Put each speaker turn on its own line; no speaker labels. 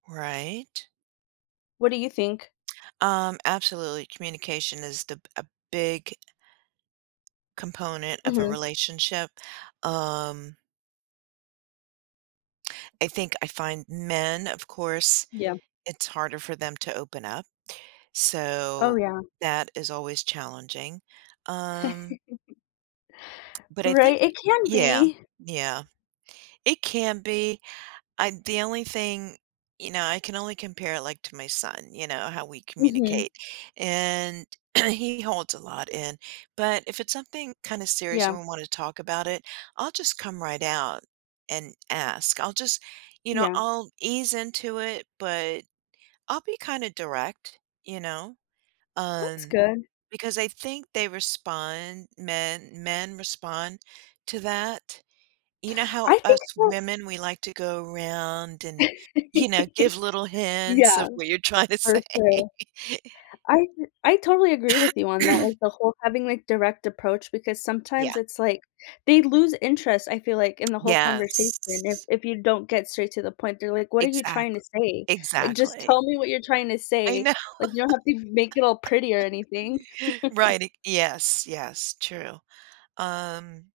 Right?
What do you think?
Um, absolutely. Communication is the a big component of a
Mhm.
relationship, um I think I find men, of course
Yeah.
it's harder for them to open up.
Oh,
So,
yeah.
that is always challenging, um But I think
Right, it can
Yeah,
be!
yeah. It can be, I the only thing, you know I can only compare it, like, to my son, you know, how we
Mhm.
communicate. And he holds a lot in, but, if it's something kinda serious
Yeah.
and we wanna talk about it, I'll just come right out and ask, I'll just you know,
Yeah.
I'll ease into it, but I'll be kinda direct. You know?
That's
Um,
good.
because I think they respond men men respond to that. You know how
I think
us
so
women, we like to go around and, you know, give little hints
Yeah.
of what you're trying to say?
For sure. I I totally agree with you on that, like the whole, having, like, direct approach, because
Yeah.
sometimes it's like they lose interest, I feel like, in the whole conversation if
Yes.
if you don't get straight to the point, they're like, "What are you
Exact
trying to say?" Like, "Just
exactly.
tell me what you're trying to
I
say.
know.
Like, you don't have to make it all pretty or anything."
Right, ex Yes, yes, true. Um